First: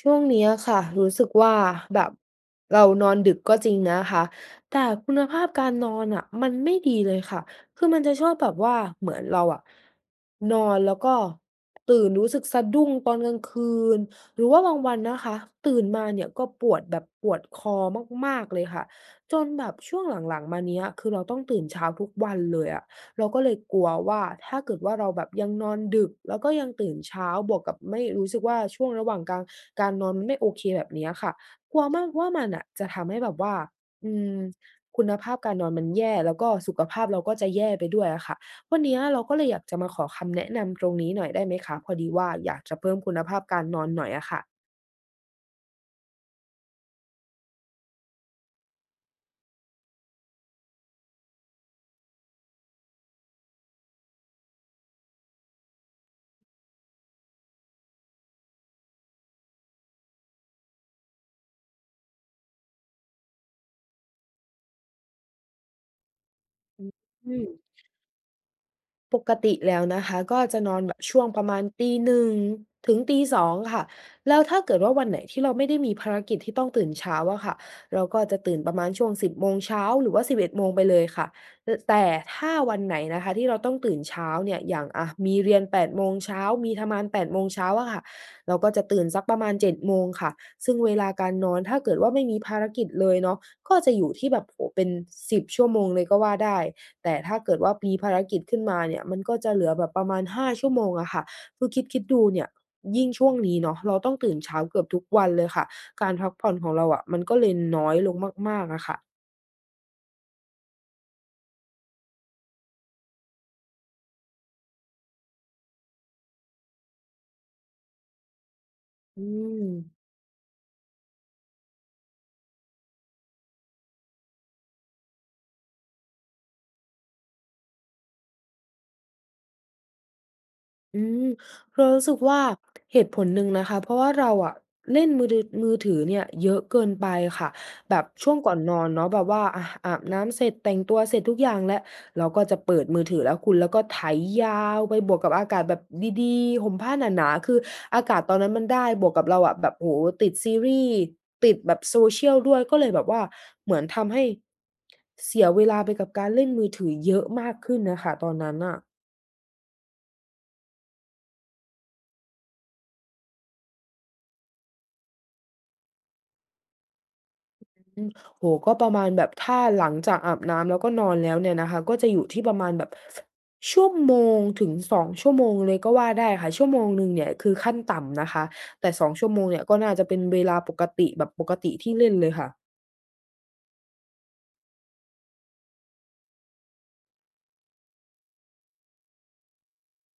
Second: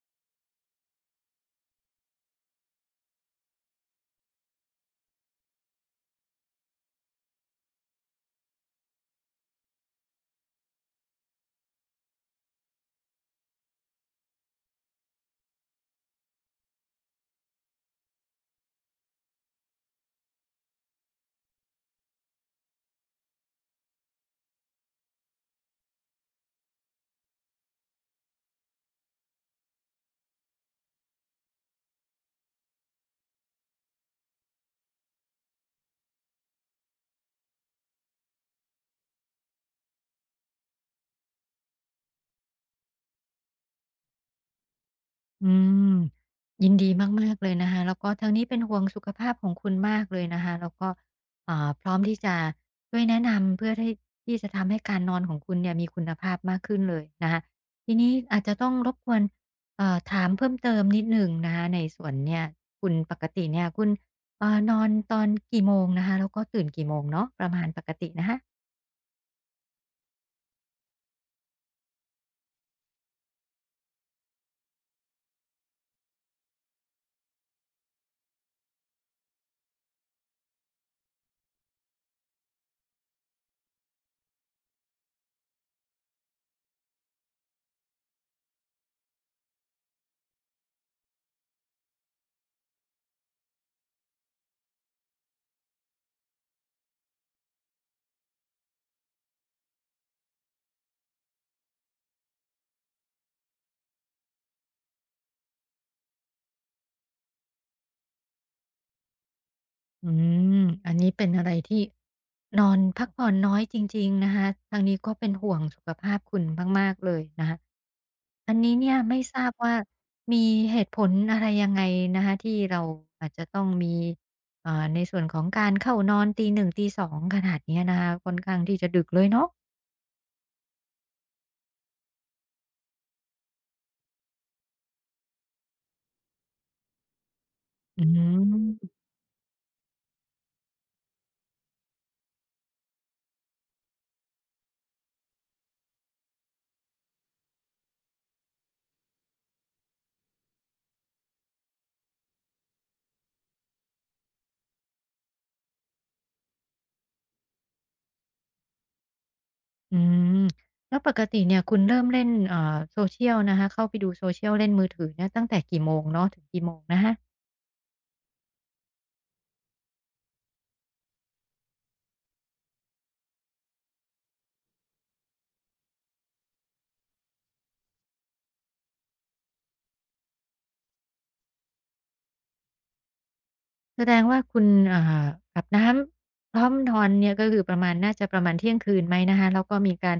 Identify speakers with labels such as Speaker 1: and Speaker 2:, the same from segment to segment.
Speaker 1: ช่วงเนี้ยค่ะรู้สึกว่าแบบเรานอนดึกก็จริงนะคะแต่คุณภาพการนอนอะมันไม่ดีเลยค่ะคือมันจะชอบแบบว่าเหมือนเราอะนอนแล้วก็ตื่นรู้สึกสะดุ้งตอนกลางคืนหรือว่าบางวันนะคะตื่นมาเนี่ยก็ปวดแบบปวดคอมากๆเลยค่ะจนแบบช่วงหลังๆมาเนี้ยคือเราต้องตื่นเช้าทุกวันเลยอะ เราก็เลยกลัวว่าถ้าเกิดว่าเราแบบยังนอนดึกแล้วก็ยังตื่นเช้าบวกกับไม่รู้สึกว่าช่วงระหว่างกลางการนอนมันไม่โอเคแบบเนี้ยค่ะกลัวมากว่ามันน่ะจะทำให้แบบว่าอืมคุณภาพการนอนมันแย่แล้วก็สุขภาพเราก็จะแย่ไปด้วยอะค่ะวันเนี้ยเราก็เลยอยากจะมาขอคำแนะนำตรงนี้หน่อยได้ไหมคะพอดีว่าอยากจะเพิ่มคุณภาพการนอนหน่อยอะค่ะ
Speaker 2: อืมยินดีมากๆเลยนะคะแล้วก็ทางนี้เป็นห่วงสุขภาพของคุณมากเลยนะคะแล้วก็พร้อมที่จะช่วยแนะนำเพื่อที่จะทำให้การนอนของคุณเนี่ยมีคุณภาพมากขึ้นเลยนะคะทีนี้อาจจะต้องรบกวนถามเพิ่มเติมนิดหนึ่งนะคะในส่วนเนี่ยคุณปกติเนี่ยคุณนอนตอนกี่โมงนะคะแล้วก็ตื่นกี่โมงเนาะ
Speaker 1: อื
Speaker 2: ป
Speaker 1: ม
Speaker 2: ระมาณปกตินะคะ
Speaker 1: ปกติแล้วนะคะก็จะนอนแบบช่วงประมาณตีหน1 0งถึง0ส0งค่ะแล้วถ้าเกิดว่าวันไหนที่เราไม่ได้มีภารกิจที่ต้องตื่นเช้าอะค่ะเราก็จะตื่นประมาณช่วง10โมงเช้าหรือว่า11โมงไปเลยค่ะแต่ถ้าวันไหนนะคะที่เราต้องตื่นเช้าเนี่ยอย่างอะมีเรียนแปดโมงเช้ามีทำงาน8โมงเช้าอะค่ะเราก็จะตื่นสักประมาณ7โมงค่ะซึ่งเวลาการนอนถ้าเกิดว่าไม่มีภารกิจเลยเนาะก็จะอยู่ที่แบบโอ้โฮเป็น10ชั่วโมงเลยก็ว่าได้ แต่ถ้าเกิดว่ามีภารกิจขึ้นมาเนี่ยมันก็จะเหลือแบบประมาณ5ชั่วโมงอะค่ะคือคิดดูเนี่ยยิ่งช่วงนี้เนาะเราต้องตื่นเช้าเกือบทุกวันเลยค่ะการพักผ่อนของเราอะมันก็เลยน้อยลงมากๆอะค่ะ
Speaker 2: อืม อันนี้เป็นอะไรที่นอนพักผ่อนน้อยจริงๆนะคะ ทางนี้ก็เป็นห่วงสุขภาพคุณมากๆเลยนะคะอันนี้เนี่ยไม่
Speaker 1: อื
Speaker 2: ทราบ
Speaker 1: ม
Speaker 2: ว่ามีเหตุผลอะไรยังไงนะคะที่เราอาจจะต้องมีเอ่าในส่วนของการเข้านอนตี1ตี2ขนาดเนี้ยนะคะค่อนข้างที่จะดึกเลยเนาะ
Speaker 1: อืมเรารู้สึกว่าเหตุผลหนึ่งนะคะเพราะว่าเราอะเล่นมือถือเนี่ยเยอะเกินไปค่ะแบ
Speaker 2: อื
Speaker 1: บช่วงก่อนนอน
Speaker 2: ม
Speaker 1: เนาะแบบว่าอะอาบน้ำเสร็จแต่งตัวเสร็จทุกอย่างแล้วเราก็จะเปิดมือถือแล้วคุณแล้วก็ไถยาวไปบวกกับอากาศแบบดีๆห่มผ้าหนาๆคืออากาศตอนนั้นมันได้บวกกับเราอะแบบโอ้โฮติดซีรีส์ติดแบบ social ด้วยก็เลยแบบว่าเหมือนทำให้เสียเวลาไปกับการเล่นมือถือเยอะมากขึ้นน่ะค่ะตอนนั้นน่ะ
Speaker 2: อืมแล้วปกติเนี่ยคุณเริ่มเล่นSocial นะคะเข้าไปดู Social เล่นมือถือเนี่ยตั้งแต่กี่โมงเนาะถึงกี่โมงนะคะ
Speaker 1: อืมโอ้โฮก็ประมาณแบบถ้าหลังจากอาบน้ำแล้วก็นอนแล้วเนี่ยนะคะก็จะอยู่ที่ประมาณแบบช่วโมงถึงสอ2ชั่วโมงเลยก็ว่าได้ค่ะชั่วโมงหนึ่งเนี่ยคือขั้นต่ำนะคะแต่2ชั่วโมงเนี่ยก็น่าจะเป็นเวลาปกติแบบปกติที่เล่นเลยค่ะ
Speaker 2: แสดงว่าคุณเอ่าอาบน้ำพร้อมนอนเนี่ยก็คือประมาณน่าจะประมาณเที่ยงคืนไหมนะคะแล้วก็มีการ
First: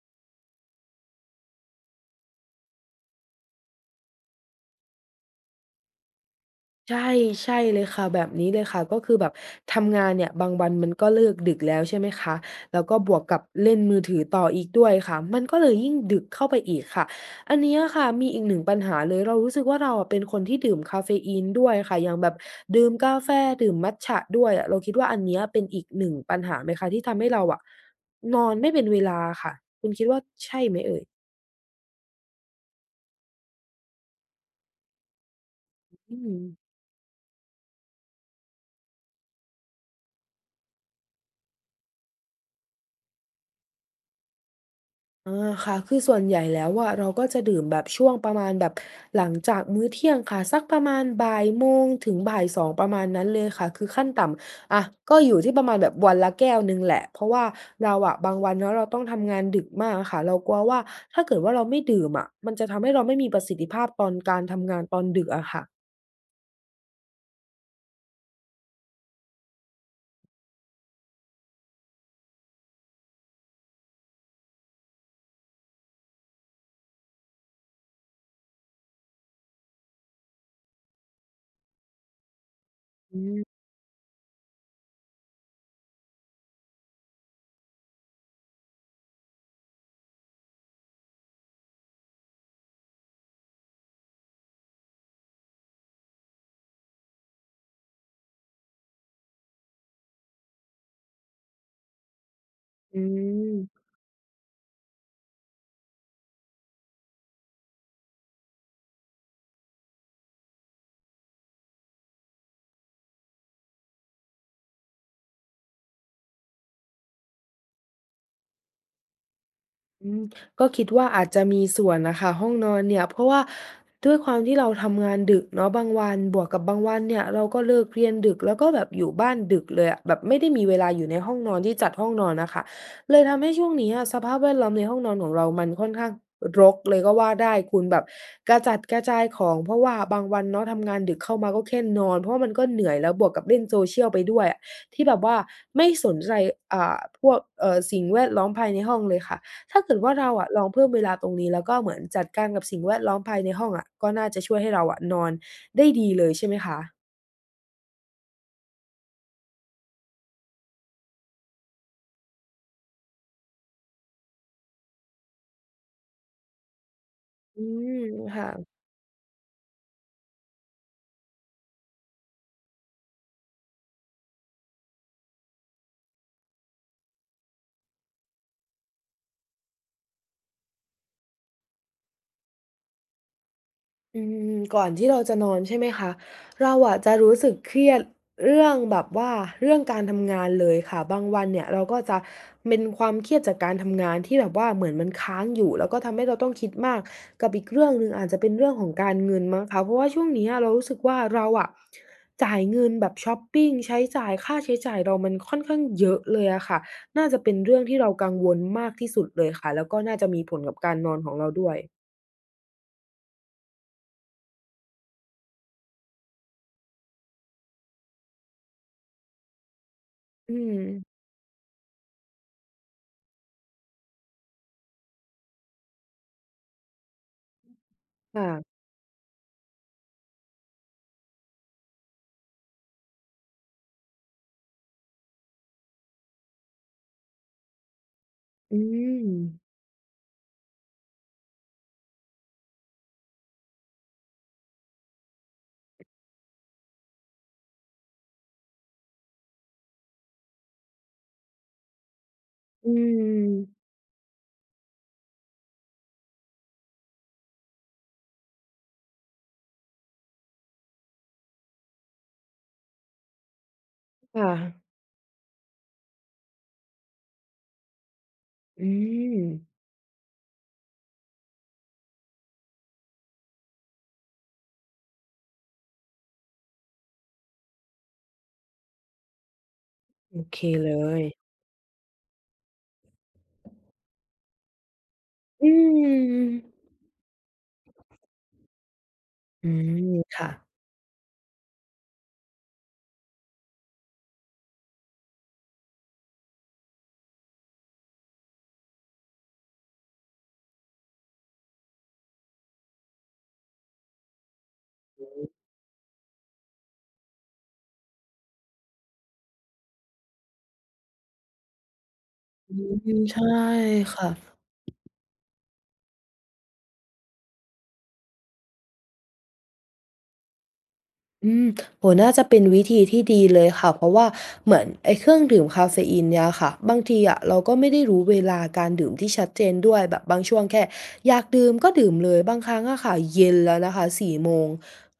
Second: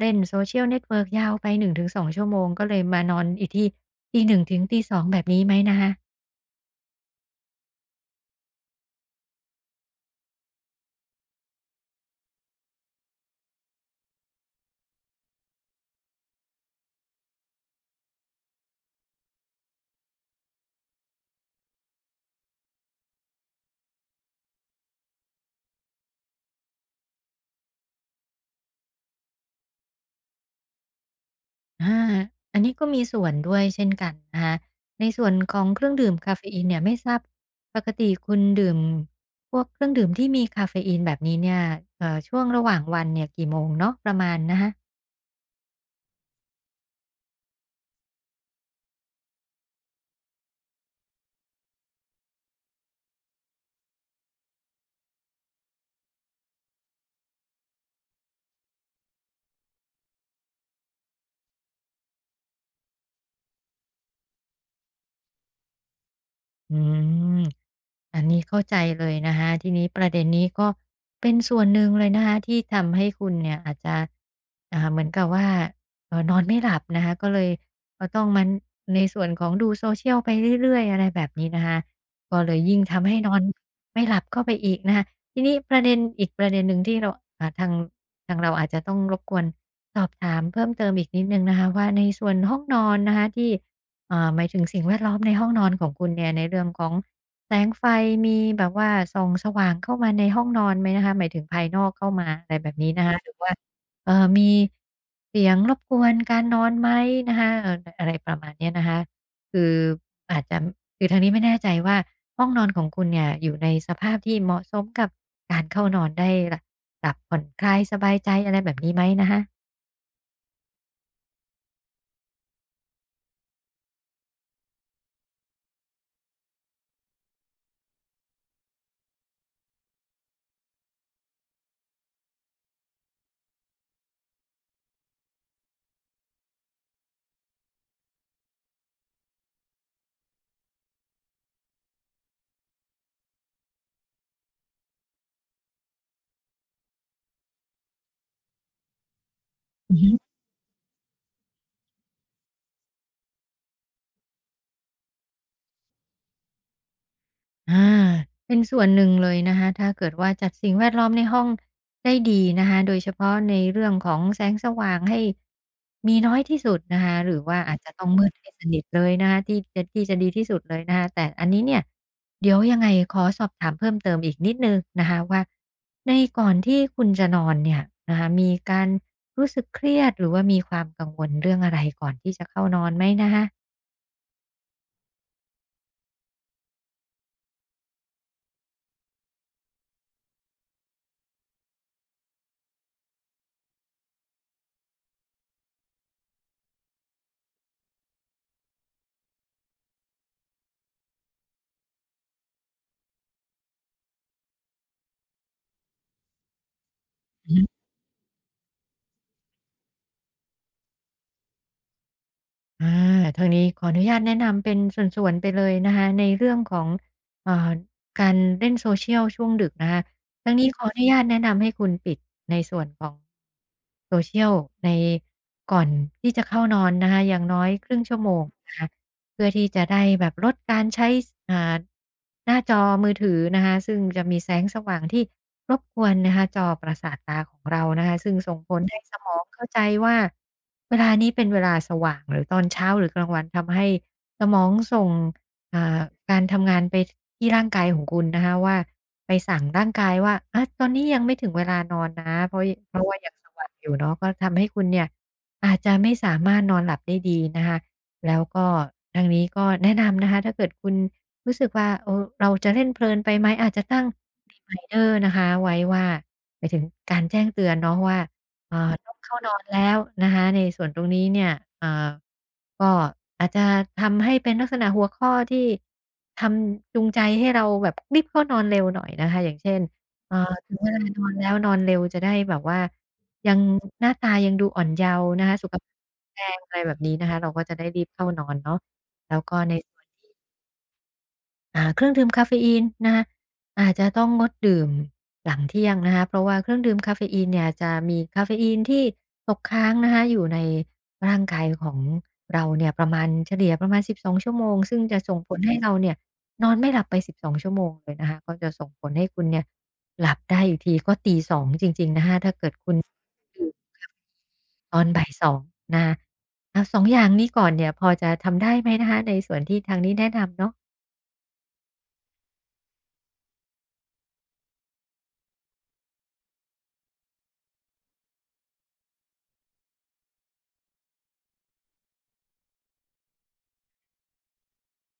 Speaker 2: เล่น Social Network ยาวไป1-2ชั่วโมงก็เลยมานอนอีกทีตีหน1่งถึงตี2องแบบนี้ไหมนะคะ
Speaker 1: ใช่ใช่เลยค่ะแบบนี้เลยค่ะก็คือแบบทำงานเนี่ยบางวันมันก็เลิกดึกแล้วใช่ไหมคะแล้วก็บวกกับเล่นมือถือต่ออีกด้วยค่ะมันก็เลยยิ่งดึกเข้าไปอีกค่ะอันเนี้ยค่ะมีอีกหนึ่งปัญหาเลยเรารู้สึกว่าเราอะเป็นคนที่ดื่มกาเฟอีนด้วยค่ะอย่างแบบดื่มกาแฟดื่มมัตจะด้วยอะเราคิดว่าอันเนี้ยเป็นอีกหนึ่งปัญหาไหมคะที่ทำให้เราอะนอนไม่เป็นเวลาค่ะคุณคิดว่าใช่ไหมเอ่ย
Speaker 2: อาอันนี้ก็มีส่วนด้วยเช่นกันนะคะในส่วนของเครื่องดื่ม
Speaker 1: อื
Speaker 2: กา
Speaker 1: ม
Speaker 2: เฟอีนเนี่ยไม่ทราบปกติคุณดื่มพวกเครื่องดื่มที่มีกาเฟอีนแบบนี้เนี่ยช่วงระหว่างวันเนี่ยกี่โมงเนาะประมาณนะคะ
Speaker 1: อาค่ะคือส่วนใหญ่แล้วอะเราก็จะดื่มแบบช่วงประมาณแบบหลังจากมื้อเที่ยงค่ะสักประมาณบ่ายโมงถึงบ่ายสองประมาณนั้นเลยค่ะคือขั้นต่ำอะก็อยู่ที่ประมาณแบบวันละแก้วหนึ่งแหละเพราะว่าเราอะบางวันเนาะเราต้องทำงานดึกมากอะค่ะเรากลัวว่าถ้าเกิดว่าเราไม่ดื่มอะมันจะทำให้เราไม่มีประสิทธิภาพตอนการทำงานตอนดึกอะค่ะ
Speaker 2: อืมอันนี้เข้าใจเลยนะคะทีนี้ประเด็นนี้ก็เป็นส่วนหนึ่งเลยนะคะที่ทำให้คุณเนี่ยอาจจะเหมือนกับว่านอนไม่หลับนะคะก็เลยก็ต้องมาในส่วนของดู social ไปเรื่อยๆอะไรแบบนี้นะคะก็เลยยิ่งทำให้นอนไม่หลับเข้าไปอีกนะคะทีนี้ประเด็นอีกประเด็นหนึ่งที่เราอ่าทางทางเราอาจจะต้องรบกวนสอบถามเพิ่มเติมอีกนิดหนึ่งนะคะว่าในส่วนห้องนอนนะคะที่ หมายถึงสิ่งแวดล้อมในห้องนอนของคุณเนี่ยในเรื่องของแสงไฟมีแบบว่าส่องสว่างเข้ามาในห้องนอนไหมนะคะหมายถึงภายนอกเข้ามาอะไรแบบนี้
Speaker 1: อื
Speaker 2: นะคะหรือว่า
Speaker 1: ม
Speaker 2: มีเสียงรบกวนการนอนไหมนะคะอะไรประมาณเนี้ยนะคะคืออาจจะคือทางนี้ไม่แน่ใจว่าห้องนอนของคุณเนี่ยอยู่ในสภาพที่เหมาะสมกับการเข้านอนได้หลับผ่อนคลายสบายใจอะไรแบบนี้ไหมนะคะ
Speaker 1: อืมก็คิดว่าอาจจะมีส่วนนะคะห้องนอนเนี่ยเพราะว่าด้วยความที่เราทำงานดึกเนาะบางวันบวกกับบางวันเนี่ยเราก็เลิกเรียนดึกแล้วก็แบบอยู่บ้านดึกเลยอะแบบไม่ได้มีเวลาอยู่ในห้องนอนที่จัดห้องนอนน่ะค่ะเลยทำให้ช่วงนี้อะสภาพแวดล้อมในห้องนอนของเรามันค่อนข้างรกเลยก็ว่าได้คุณแบบกระจัดกระจายของเพราะว่าบางวันเนาะทำงานดึกเข้ามาก็แค่นอนเพราะว่ามันก็เหนื่อยแล้วบวกกับเล่น social ไปด้วยอะที่แบบว่าไม่สนใจอ่าพวกสิ่งแวดล้อมภายในห้องเลยค่ะ ถ้า
Speaker 2: อื
Speaker 1: เกิ
Speaker 2: อ
Speaker 1: ด
Speaker 2: ฮึ
Speaker 1: ว่าเราอะลองเพิ่มเวลาตรงนี้แล้วก็เหมือนจัดการกับสิ่งแวดล้อมภายในห้องอะก็น่าจะช่วยให้เราอะนอนได้ดีเลยใช่ไหมคะ
Speaker 2: อาเป็นส่วนหนึ่งเลยนะคะถ้าเกิดว่าจัดสิ่งแวดล้อมในห้องได้ดีนะคะโดยเฉพาะในเรื่องของแสงสว่างให้มีน้อยที่สุดนะคะ หรือว่า
Speaker 1: อื
Speaker 2: อาจจะ
Speaker 1: ม
Speaker 2: ต้องมืด
Speaker 1: ค่ะ
Speaker 2: ให้สนิทเลยนะคะที่จะดีที่สุดเลยนะคะแต่อันนี้เนี่ยเดี๋ยวยังไงขอสอบถามเพิ่มเติมอีกนิดนึงนะคะว่าในก่อนที่คุณจะนอนเนี่ยนะคะมีการรู้สึกเครียดหรือว่ามีความกังวลเรื่องอะไรก่อนที่จะเข้านอนไหมนะคะ
Speaker 1: อืมก่อนที่เราจะนอนใช่ไหมคะเราอะจะรู้สึกเครียดเรื่องแบบว่าเรื่องการทำงานเลยค่ะบางวันเนี่ยเราก็จะเป็นความเครียดจากการทำงานที่แบบว่าเหมือนมันค้างอยู่แล้วก็ทำให้เราต้องคิดมากกับอีกเรื่องหนึ่งอาจจะเป็นเรื่องของการเงินมั้งคะเพราะว่าช่วงเนี้ยเรารู้สึกว่าเราอะจ่ายเงินแบบชอปปิงใช้จ่ายค่าใช้จ่ายเรามันค่อนข้างเยอะเลยอะค่ะน่าจะเป็นเรื่องที่เรากังวลมากที่สุดเลยค่ะแล้วก็น่าจะมีผลกับการนอนของเราด้วย
Speaker 2: อาทางนี้ขออนุญาตแนะนำเป็นส่วนๆไปเลยนะคะในเรื่องของเอ่อการเล่นโซเชียลช่วงดึกนะคะ ทั้
Speaker 1: อื
Speaker 2: งนี้
Speaker 1: ม
Speaker 2: ขออนุญาตแนะนำให้คุณปิดในส่วนของ Social ในก่อนที่จะเข้านอนนะคะอย่างน้อยครึ่งชั่วโมง
Speaker 1: ค่ะ
Speaker 2: นะคะเพื่อที่จะได้แบบลดการใช้สหน้าจอมือถือนะคะซึ่งจะมีแสงสว่างที่รบกวนนะคะจอประสาทตาของเรานะคะซึ่งส่งผ
Speaker 1: อื
Speaker 2: ลให้ส
Speaker 1: ม
Speaker 2: มองเข้าใจว่าเวลานี้เป็นเวลาสว่างหรือตอนเช้าหรือกลางวันทำให้สมองส่ง อ่าการทำงานไปที่ร่างกายของคุณนะคะว่าไปสั่งร่างกายว่าอะตอนนี้ยังไม่ถึงเวลานอนนะ
Speaker 1: อื
Speaker 2: เพราะว่ายังสว่างอ
Speaker 1: ม
Speaker 2: ยู่เนาะก็ทำให้คุณเนี่ยอาจจะไม่สามารถนอนหลับได้ดีนะคะแล้วก็ทางนี้ก็แนะนำนะคะถ้าเกิดคุณรู้สึกว่าเออเราจะเล่นเพลินไปไหมอาจจะตั้ง
Speaker 1: ค่ะ
Speaker 2: reminder นะคะไว้ว่าหมายถึงการแจ้งเตือนเนาะว่า อ่า
Speaker 1: อื
Speaker 2: ต้อง
Speaker 1: ม
Speaker 2: เข้านอนแล้วนะคะในส่วนตรงนี้เนี่ยเอ่อก็อาจจะทำให้เป็นลักษณะหัวข้อที่ทำจูงใจให้เราแบบรีบเข้านอนเร็วหน่อยนะคะอย่างเช่นเอ่า
Speaker 1: โอเค
Speaker 2: ถึงเว
Speaker 1: เล
Speaker 2: ลาน
Speaker 1: ย
Speaker 2: อนแล้วนอนเร็วจะได้แบบว่ายังหน้าตายังดูอ่อนเยาว์นะคะสุ
Speaker 1: อื
Speaker 2: ขภาพแข็งแร
Speaker 1: ม
Speaker 2: งอะไรแบบนี้นะคะเราก็จะได้รีบเข้านอนเนาะแล้วก็
Speaker 1: อื
Speaker 2: ใน
Speaker 1: มค่ะ
Speaker 2: เครื่องดื่มกาเฟอีนนะคะอาจจะต้องงดดื่มหลังเที่ยงนะคะเพราะว่าเครื่องดื่มกาเฟอีนเนี่ยจะมีกาเฟอีนที่ตกค้างนะคะอยู่ในร่างกายของเราเนี่ยประมาณเฉลี่ยประมาณสิบสองชั่วโมงซึ่งจะส่งผลให้เราเนี่ยนอนไม่หลับไปสิบสองชั่วโมงเลยนะคะก็จะส่งผลให้คุณเนี่ย
Speaker 1: อืมใช่
Speaker 2: ตื่น
Speaker 1: ค่ะ
Speaker 2: ตอนบ่าย2นะคะเอา2องอย่างนี้ก่อนเนี่ยพอจะทำได้ไหมนะคะในส่วนที่ทางนี้แนะนำเนาะ
Speaker 1: อืมโอน่าจะเป็นวิธีที่ดีเลยค่ะเพราะว่าเหมือนไอ้เครื่องดื่มกาเฟอีนเนี่ยค่ะบางทีอะเราก็ไม่ได้รู้เวลาการดื่มที่ชัดเจนด้วยแบบบางช่วงแค่อยากดื่มก็ดื่มเลยบางครั้งอะค่ะเย็นแล้วนะคะ4โมง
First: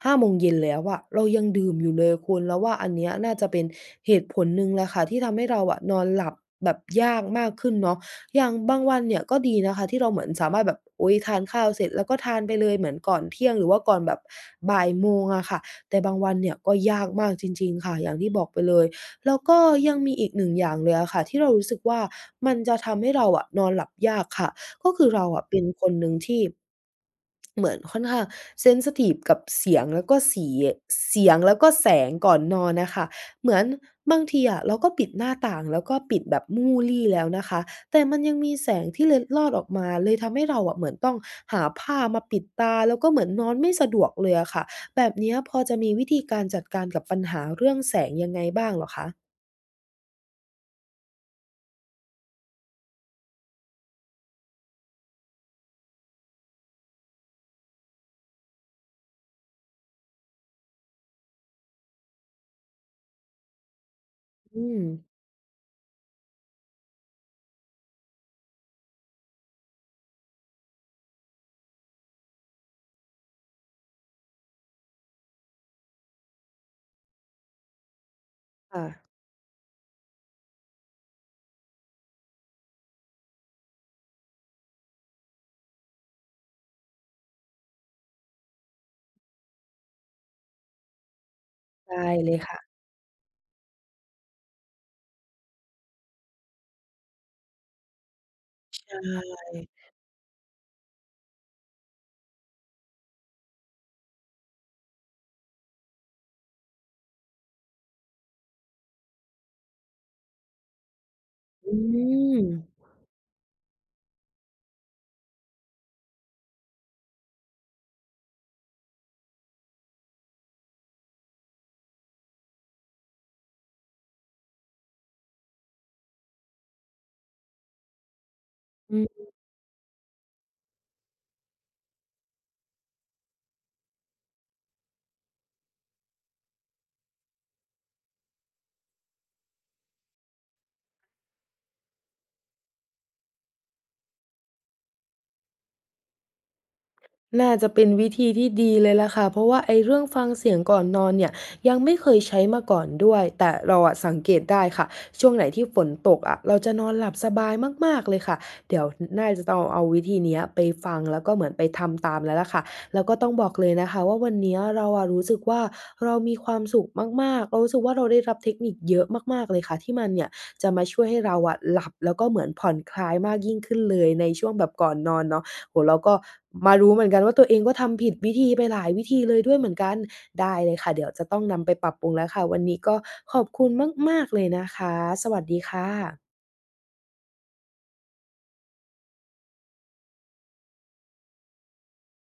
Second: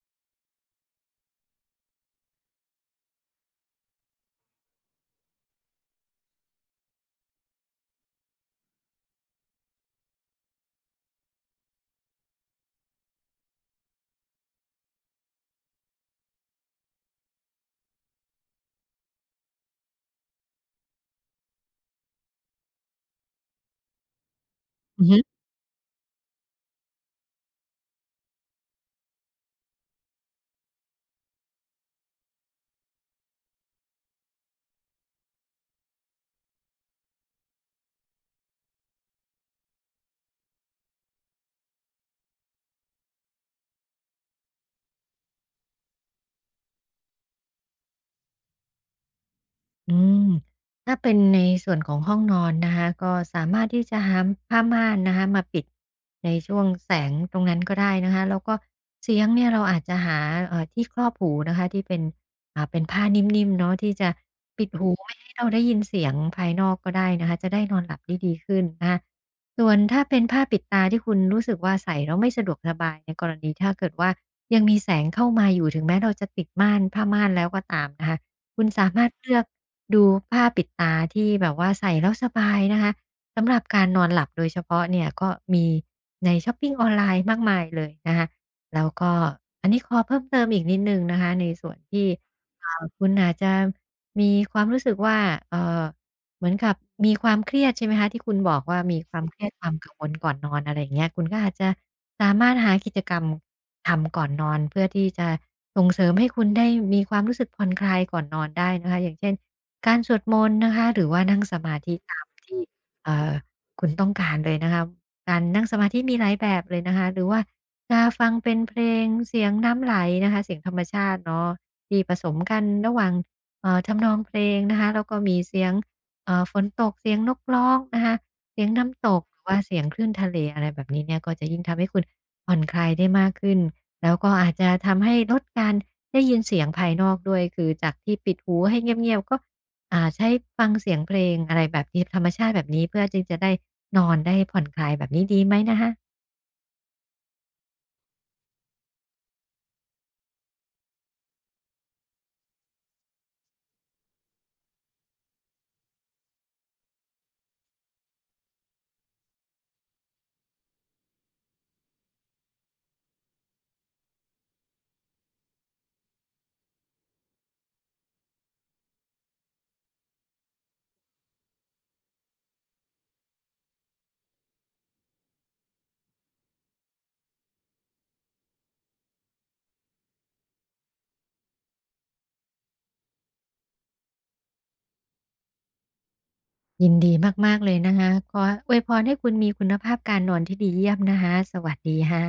Speaker 1: 5โมงเย็นแล้วอะเรายังดื่มอยู่เลยคุณเราว่าอันเนี้ยน่าจะเป็นเหตุผลหนึ่งแหละค่ะที่ทำให้เราอะนอนหลับแบบยากมากขึ้นเนาะอย่างบางวันเนี่ยก็ดีนะคะที่เราเหมือนสามารถแบบอุ๊ยทานข้าวเสร็จแล้วก็ทานไปเลยเหมือนก่อนเที่ยงหรือว่าก่อนแบบบ่ายโมงอะค่ะ แต่บางวันเนี่ยก็ยากมากจริงๆค่ะอย่างที่บอกไปเลยแล้วก็ยังมีอีกหนึ่งอย่างเลยอะค่ะที่เรารู้สึกว่ามันจะทำให้เราอะนอนหลับยากค่ะก็
Speaker 2: อื
Speaker 1: คื
Speaker 2: อ
Speaker 1: อ
Speaker 2: ฮึ
Speaker 1: เราอะเป็นคนหนึ่งที่ เหมือนค่อนข้างเซนซิทิฟกับเสียงแล้วก็สีเสียงแล้วก็แสงก่อนนอนน่ะค่ะเหมือนบางทีอะเราก็ปิดหน้าต่างแล้วก็ปิดแบบมู่ลี่แล้วนะคะแต่มันยังมีแสงที่เล็ดลอดออกมาเลยทำให้เราอะเหมือนต้องหาผ้ามาปิดตาแล้วก็เหมือนนอนไม่สะดวกเลยอะค่ะแบบเนี้ยพอจะมีวิธีการจัดการกับปัญหาเรื่องแสงยังไงบ้างเหรอคะ
Speaker 2: อืมถ้าเป็นในส่วนของห้องนอนนะคะก็สามารถที่จะหาผ้าม่านนะคะมาปิดในช่วงแสงตรงนั้นก็ได้นะคะแล้วก็เสียงเนี่ยเราอาจจะหาที่ครอบหูนะคะที่เป็นเป็นผ้านิ่มๆเนาะที่จะปิ
Speaker 1: อื
Speaker 2: ด
Speaker 1: ม
Speaker 2: หูไม่ให้เราได้ยินเสียงภายนอกก็ได้นะคะจะได้นอนหลับได้ดีขึ้นนะคะส่วนถ้าเป็นผ้าปิดตาที่คุณรู้สึกว่าใส่แล้วไม่สะดวกสบายในกรณีถ้าเกิดว่ายังมีแสงเข้ามาอยู่ถึงแม้เราจะติดม่านผ้าม่านแล้วก็ตามนะคะ คุณ
Speaker 1: ค่ะ
Speaker 2: สามารถเลือกดูผ้าปิดตาที่แบบว่าใส่แล้วสบายนะคะสำหรับการนอนหลับโดยเฉพาะเนี่ยก็มีในช้อปปิงออนไลน์มากมายเลยนะคะแล้วก็อันนี้ขอเพิ่มเติมอีกนิดหนึ่งนะคะในส่วนที่
Speaker 1: ได้เลยค่ะ
Speaker 2: คุณอาจจะมีความรู้สึกว่าเอ่อเหมือนกับมีความเครียดใช่ไหมคะที่คุณบอกว่า
Speaker 1: ใช
Speaker 2: มีค
Speaker 1: ่
Speaker 2: วามเครียดความกังวลก่อนนอนอะไรอย่างเงี้ยคุณก็อาจจะ สามารถหากิจกรรมทำก่อนนอนเพื่อที่จะส่งเสริมให้คุณได้มีความรู้สึกผ่อนคลายก่อนนอนได้นะคะอย่างเช่นการสวดมนต์นะคะหรือว่านั่งสมา
Speaker 1: อื
Speaker 2: ธิตาม
Speaker 1: ม
Speaker 2: ที่เอ่อคุณต้องการเลยนะคะการนั่งสมาธิมีหลายแบบเลยนะคะหรือว่าจะฟังเป็นเพลงเสียงน้ำไหลนะคะเสียงธรรมชาติเนาะที่ผสมกันระหว่างทำนองเพลงนะคะแล้วก็มีเสียงฝนตกเสียงนกร้องนะคะ เสียง
Speaker 1: อื
Speaker 2: น้ำตกหรือว่าเสียงคลื่นทะเลอะไรแบบนี้เนี่ยก็จะยิ่งทำให้คุณผ่อนคลายได้มากขึ้นแล้วก็อาจจะทำให้ลดการได้ยินเสียงภายนอกด้วยคือจากที่ปิดหูให้เงียบๆก็ใช้ฟังเสียงเพลงอะไรแบบนี้ธรรมชาติแบบนี้เพื่อจึงจะได้นอนได้ผ่อนคลายแบบนี้ดีไหมนะคะ
Speaker 1: น่าจะเป็นวิธีที่ดีเลยล่ะค่ะเพราะว่าไอ้เรื่องฟังเสียงก่อนนอนเนี่ยยังไม่เคยใช้มาก่อนด้วยแต่เราอะสังเกตได้ค่ะช่วงไหนที่ฝนตกอะเราจะนอนหลับสบายมากๆเลยค่ะเดี๋ยวน่าจะต้องเอาวิธีเนี้ยไปฟังแล้วก็เหมือนไปทำตามแล้วล่ะค่ะแล้วก็ต้องบอกเลยนะคะว่าวันเนี้ยเราอะรู้สึกว่าเรามีความสุขมากๆเรารู้สึกว่าเราได้รับเทคนิคเยอะมากๆเลยค่ะที่มันเนี่ยจะมาช่วยให้เราอะหลับแล้วก็เหมือนผ่อนคลายมากยิ่งขึ้นเลยในช่วงแบบก่อนนอนเนาะ โอ้โฮเราก็มารู้เหมือนกันว่าตัวเองก็ทำผิดวิธีไปหลายวิธีเลยด้วยเหมือนกันได้เลยค่ะเดี๋ยวจะต้องนำไปปรับปรุงแล้วค่ะวันนี้ก็ขอบคุณมากๆเลยนะคะสวัสดีค่ะ
Speaker 2: ยินดีมากๆเลยนะคะขออวยพรให้คุณมีคุณภาพการนอนที่ดีเยี่ยมนะคะสวัสดีค่ะ